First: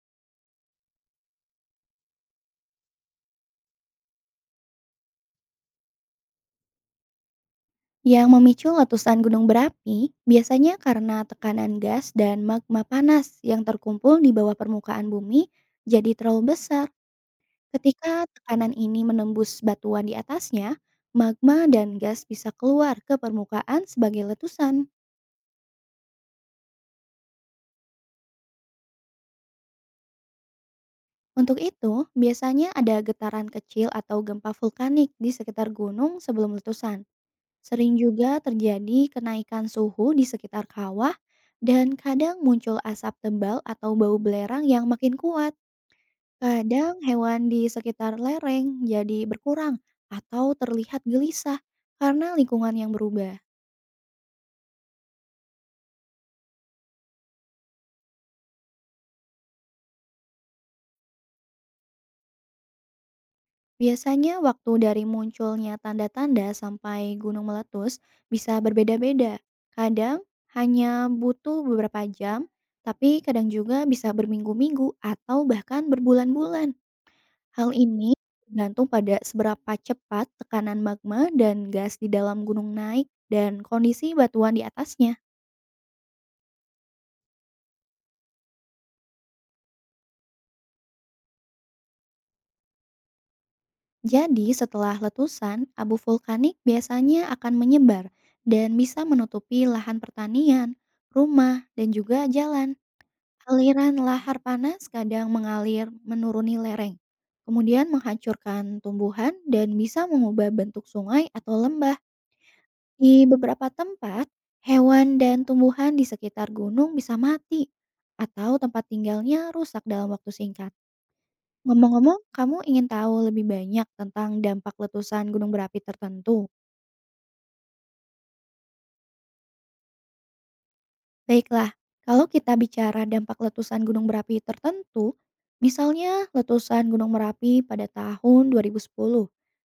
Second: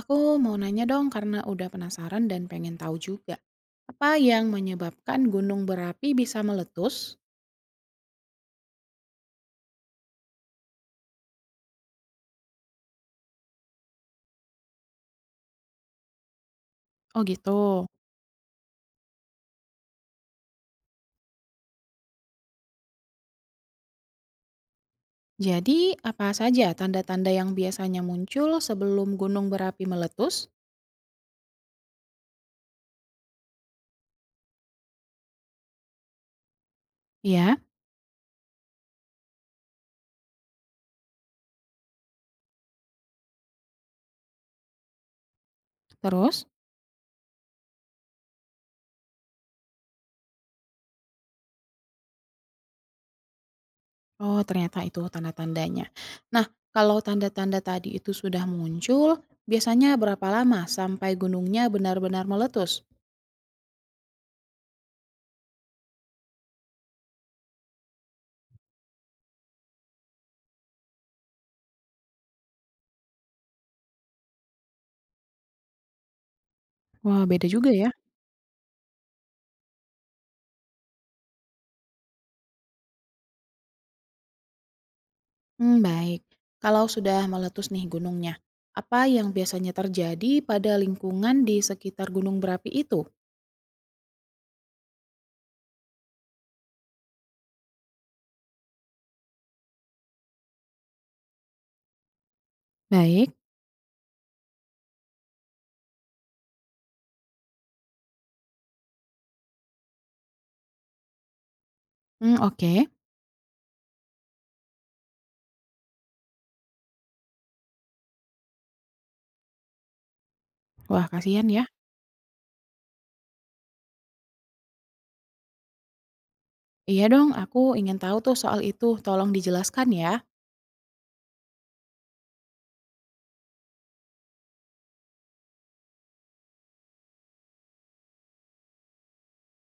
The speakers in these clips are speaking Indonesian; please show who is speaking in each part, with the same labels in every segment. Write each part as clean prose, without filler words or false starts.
Speaker 1: Aku mau nanya dong karena udah penasaran dan pengen tahu juga. Apa yang menyebabkan gunung berapi bisa meletus?
Speaker 2: Yang memicu letusan gunung berapi biasanya karena tekanan gas dan magma panas yang terkumpul di bawah permukaan bumi jadi terlalu besar.
Speaker 1: Oh gitu.
Speaker 2: Ketika tekanan ini menembus batuan di atasnya, magma dan gas bisa keluar ke permukaan sebagai letusan.
Speaker 1: Jadi apa saja tanda-tanda yang biasanya muncul sebelum gunung berapi meletus?
Speaker 2: Untuk itu, biasanya ada getaran kecil atau gempa vulkanik di sekitar gunung sebelum letusan.
Speaker 1: Iya,
Speaker 2: Sering juga terjadi kenaikan suhu di sekitar kawah dan kadang muncul asap tebal atau bau belerang yang makin kuat.
Speaker 1: terus?
Speaker 2: Kadang hewan di sekitar lereng jadi berkurang atau terlihat gelisah karena lingkungan yang berubah.
Speaker 1: Oh ternyata itu tanda-tandanya. Nah, kalau tanda-tanda tadi itu sudah muncul, biasanya berapa lama sampai gunungnya benar-benar meletus?
Speaker 2: Biasanya waktu dari munculnya tanda-tanda sampai gunung meletus bisa berbeda-beda. Kadang hanya butuh beberapa jam, tapi kadang juga bisa berminggu-minggu atau bahkan berbulan-bulan.
Speaker 1: Wah beda
Speaker 2: Hal
Speaker 1: juga ya.
Speaker 2: ini bergantung pada seberapa cepat tekanan magma dan gas di dalam gunung naik dan kondisi batuan di atasnya.
Speaker 1: Hmm, baik. Kalau sudah meletus nih gunungnya, apa yang biasanya terjadi pada lingkungan di sekitar gunung berapi itu?
Speaker 2: Jadi setelah letusan, abu vulkanik biasanya akan menyebar dan bisa menutupi lahan pertanian, rumah, dan juga jalan.
Speaker 1: Baik.
Speaker 2: Aliran lahar panas kadang mengalir menuruni lereng, kemudian menghancurkan tumbuhan dan bisa mengubah bentuk sungai atau lembah.
Speaker 1: Hmm, oke.
Speaker 2: Di beberapa tempat, hewan dan tumbuhan di sekitar gunung bisa mati atau tempat tinggalnya rusak dalam waktu singkat.
Speaker 1: Wah, kasihan ya.
Speaker 2: Ngomong-ngomong, kamu ingin tahu lebih banyak tentang dampak letusan gunung berapi tertentu?
Speaker 1: Iya dong, aku ingin tahu tuh soal itu. Tolong dijelaskan ya.
Speaker 2: Baiklah, kalau kita bicara dampak letusan gunung berapi tertentu, misalnya letusan Gunung Merapi pada tahun 2010,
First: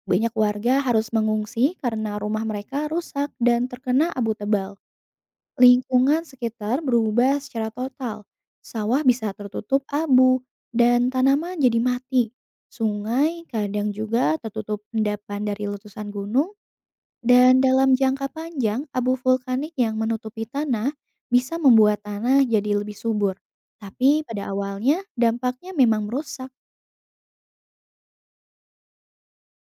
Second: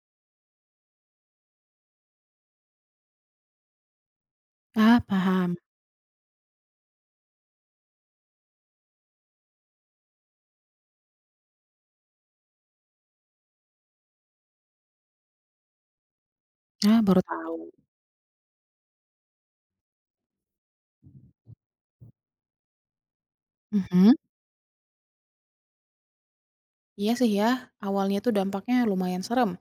Speaker 2: banyak warga harus mengungsi karena rumah mereka rusak dan terkena abu tebal.
Speaker 1: Ah paham.
Speaker 2: Lingkungan sekitar berubah secara total. Sawah bisa tertutup abu dan tanaman jadi mati. Sungai kadang juga tertutup endapan dari letusan gunung
Speaker 1: Ah, baru tahu.
Speaker 2: dan dalam jangka panjang abu vulkanik yang menutupi tanah bisa membuat tanah jadi lebih subur.
Speaker 1: Mhm.
Speaker 2: Tapi pada awalnya dampaknya memang merusak.
Speaker 1: Iya sih ya, awalnya tuh dampaknya lumayan serem.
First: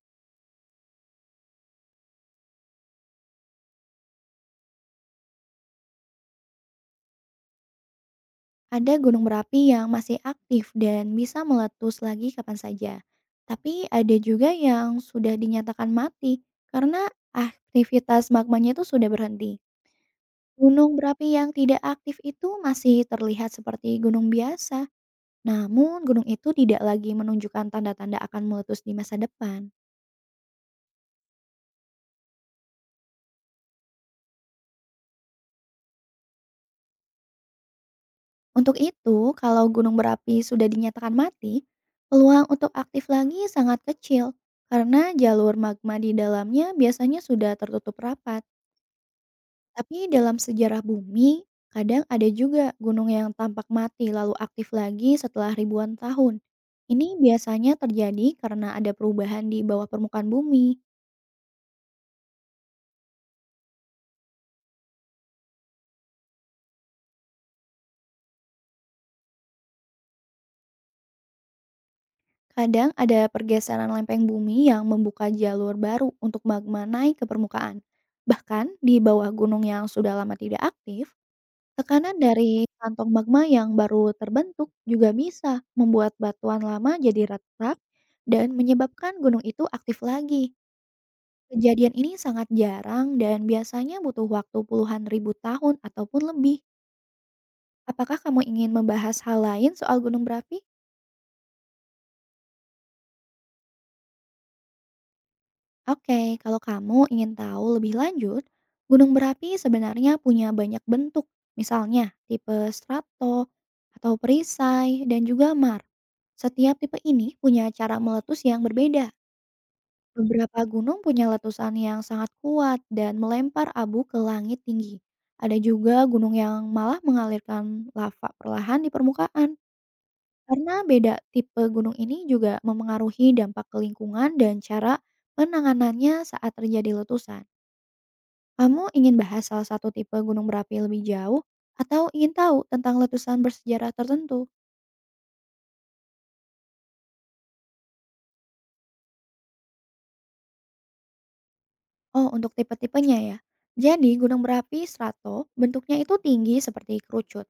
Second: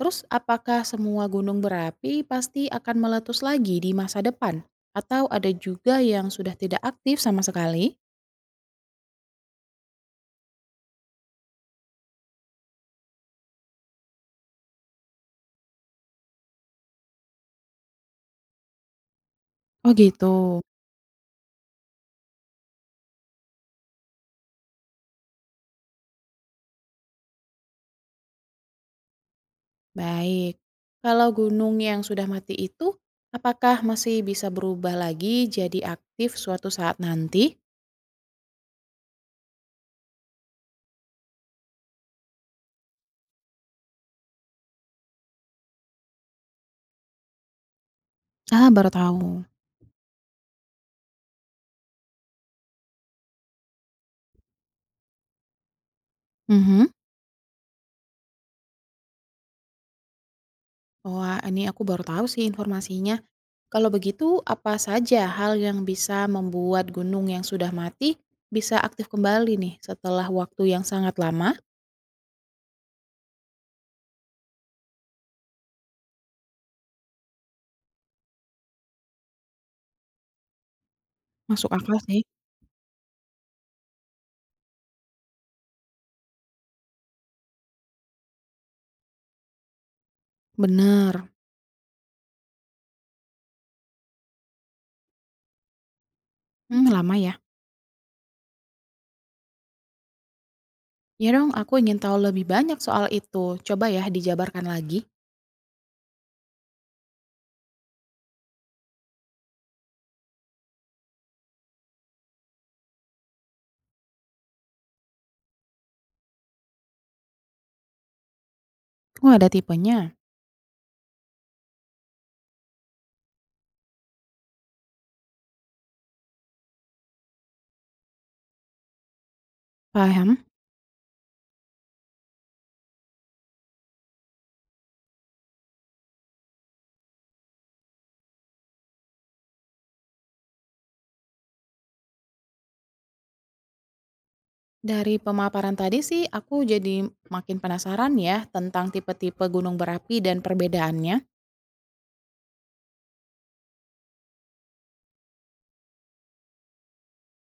Speaker 1: Terus, apakah semua gunung berapi pasti akan meletus lagi di masa depan? Atau ada juga yang sudah tidak aktif sama sekali?
Speaker 2: Ada gunung berapi yang masih aktif dan bisa meletus lagi kapan saja. Tapi ada juga yang sudah dinyatakan mati karena aktivitas magmanya itu sudah berhenti.
Speaker 1: Oh gitu.
Speaker 2: Gunung berapi yang tidak aktif itu masih terlihat seperti gunung biasa. Namun gunung itu tidak lagi menunjukkan tanda-tanda akan meletus di masa depan.
Speaker 1: Baik. Kalau gunung yang sudah mati itu, apakah masih bisa berubah lagi jadi aktif suatu saat nanti?
Speaker 2: Untuk itu, kalau gunung berapi sudah dinyatakan mati, peluang untuk aktif lagi sangat kecil karena jalur magma di dalamnya biasanya sudah tertutup rapat.
Speaker 1: Ah, baru tahu.
Speaker 2: Tapi dalam sejarah bumi, kadang ada juga gunung yang tampak mati lalu aktif lagi setelah ribuan tahun.
Speaker 1: Mhm.
Speaker 2: Ini biasanya terjadi karena ada perubahan di bawah permukaan bumi.
Speaker 1: Wah, ini aku baru tahu sih informasinya. Kalau begitu, apa saja hal yang bisa membuat gunung yang sudah mati bisa aktif kembali nih setelah waktu yang sangat lama?
Speaker 2: Kadang ada pergeseran lempeng bumi yang membuka jalur baru untuk magma naik ke permukaan. Bahkan di bawah gunung yang sudah lama tidak aktif,
Speaker 1: Masuk akal
Speaker 2: tekanan
Speaker 1: sih.
Speaker 2: dari kantong magma yang baru terbentuk juga bisa membuat batuan lama jadi retak dan menyebabkan gunung itu aktif lagi.
Speaker 1: Bener.
Speaker 2: Kejadian ini sangat jarang dan biasanya butuh waktu puluhan ribu tahun ataupun lebih.
Speaker 1: Hmm, lama ya.
Speaker 2: Apakah kamu ingin membahas hal lain soal gunung berapi?
Speaker 1: Ya dong, aku ingin tahu lebih banyak soal itu. Coba ya dijabarkan lagi.
Speaker 2: Oke, kalau kamu ingin tahu lebih lanjut, gunung berapi sebenarnya punya banyak bentuk, misalnya tipe strato atau perisai dan juga mar. Setiap tipe ini punya cara meletus yang berbeda.
Speaker 1: Oh, ada tipenya.
Speaker 2: Beberapa gunung punya letusan yang sangat kuat dan melempar abu ke langit tinggi. Ada juga gunung yang malah mengalirkan lava perlahan di permukaan.
Speaker 1: Paham?
Speaker 2: Karena beda tipe gunung ini juga memengaruhi dampak ke lingkungan dan cara penanganannya saat terjadi letusan. Kamu ingin bahas salah satu tipe gunung berapi lebih jauh atau ingin tahu tentang letusan bersejarah tertentu?
Speaker 1: Dari pemaparan tadi sih aku jadi makin penasaran ya tentang tipe-tipe gunung berapi dan perbedaannya.
Speaker 2: Oh, untuk tipe-tipenya ya. Jadi, gunung berapi strato bentuknya itu tinggi seperti kerucut.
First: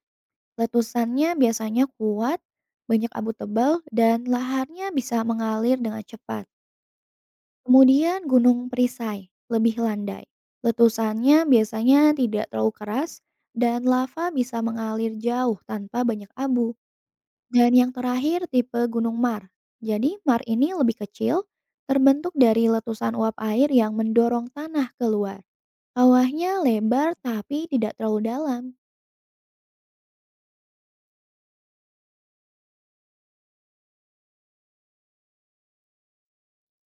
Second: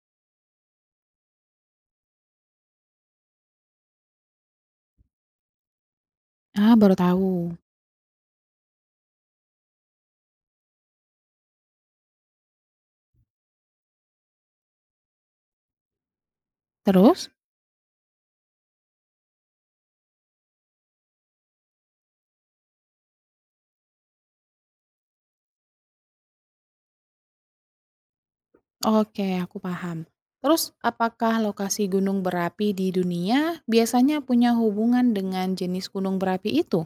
Speaker 2: Letusannya biasanya kuat, banyak abu tebal, dan laharnya bisa mengalir dengan cepat.
Speaker 1: Ah, baru tahu.
Speaker 2: Kemudian Gunung Perisai lebih landai. Letusannya biasanya tidak terlalu keras dan lava bisa mengalir jauh tanpa banyak abu.
Speaker 1: Terus?
Speaker 2: Dan yang terakhir tipe Gunung Mar. Jadi Mar ini lebih kecil, terbentuk dari letusan uap air yang mendorong tanah keluar. Kawahnya lebar tapi tidak terlalu dalam.
Speaker 1: Oke, aku paham. Terus, apakah lokasi gunung berapi di dunia biasanya punya hubungan dengan jenis gunung berapi itu?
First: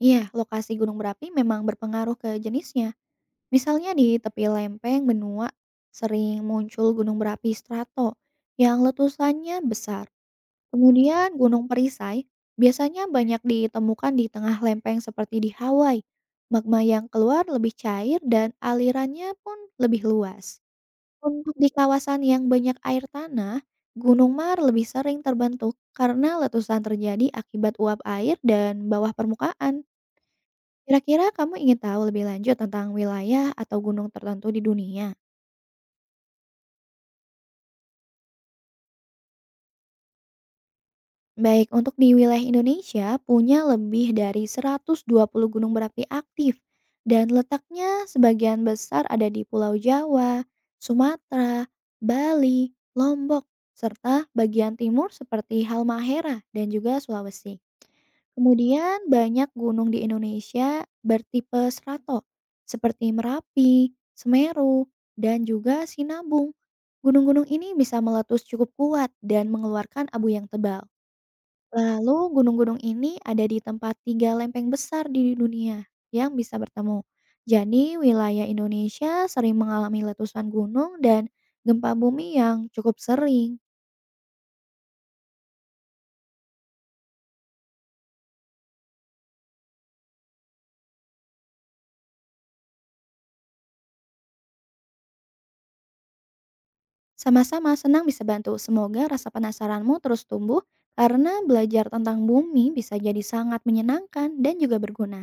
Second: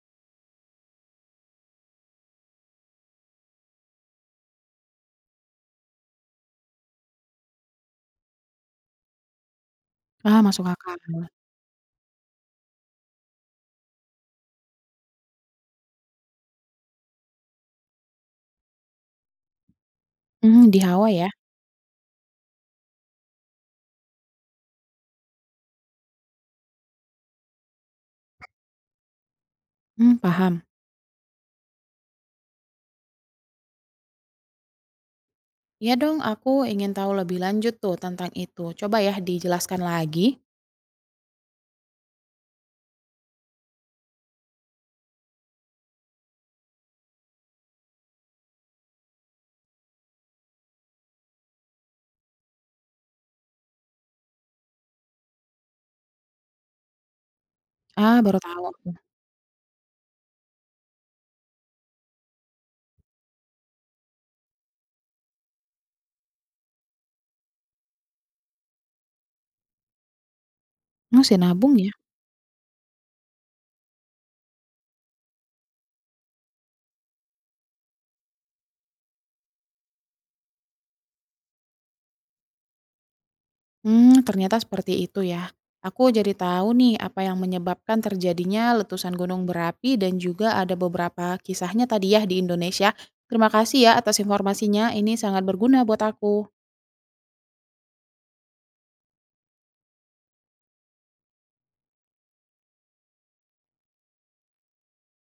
Speaker 2: Iya, lokasi gunung berapi memang berpengaruh ke jenisnya. Misalnya di tepi lempeng benua sering muncul gunung berapi strato yang letusannya besar.
Speaker 1: Ah, masuk akal.
Speaker 2: Kemudian gunung perisai biasanya banyak ditemukan di tengah lempeng seperti di Hawaii. Magma yang keluar lebih cair dan alirannya pun lebih luas.
Speaker 1: Hmm, di Hawaii ya?
Speaker 2: Untuk di kawasan yang banyak air tanah, gunung mar lebih sering terbentuk karena letusan terjadi akibat uap air dan bawah permukaan.
Speaker 1: Hmm, paham.
Speaker 2: Kira-kira kamu ingin tahu lebih lanjut tentang wilayah atau gunung tertentu di dunia?
Speaker 1: Ya dong, aku ingin tahu lebih lanjut tuh tentang itu. Coba ya dijelaskan lagi.
Speaker 2: Baik, untuk di wilayah Indonesia punya lebih dari 120 gunung berapi aktif dan letaknya sebagian besar ada di Pulau Jawa, Sumatera, Bali, Lombok, serta bagian timur seperti Halmahera dan juga Sulawesi.
Speaker 1: Ah, baru tahu aku.
Speaker 2: Kemudian banyak gunung di Indonesia bertipe strato seperti Merapi, Semeru, dan juga Sinabung. Gunung-gunung ini bisa meletus cukup kuat dan mengeluarkan abu yang tebal.
Speaker 1: Hmm, sinabung ya.
Speaker 2: Lalu gunung-gunung ini ada di tempat 3 lempeng besar di dunia yang bisa bertemu. Jadi wilayah Indonesia sering mengalami letusan gunung dan gempa bumi yang cukup sering.
Speaker 1: Mmm, ternyata seperti itu ya. Aku jadi tahu nih apa yang menyebabkan terjadinya letusan gunung berapi dan juga ada beberapa kisahnya tadi ya di Indonesia. Terima kasih ya atas informasinya, ini sangat berguna buat aku.
Speaker 2: Sama-sama senang bisa bantu. Semoga rasa penasaranmu terus tumbuh karena belajar tentang bumi bisa jadi sangat menyenangkan dan juga berguna.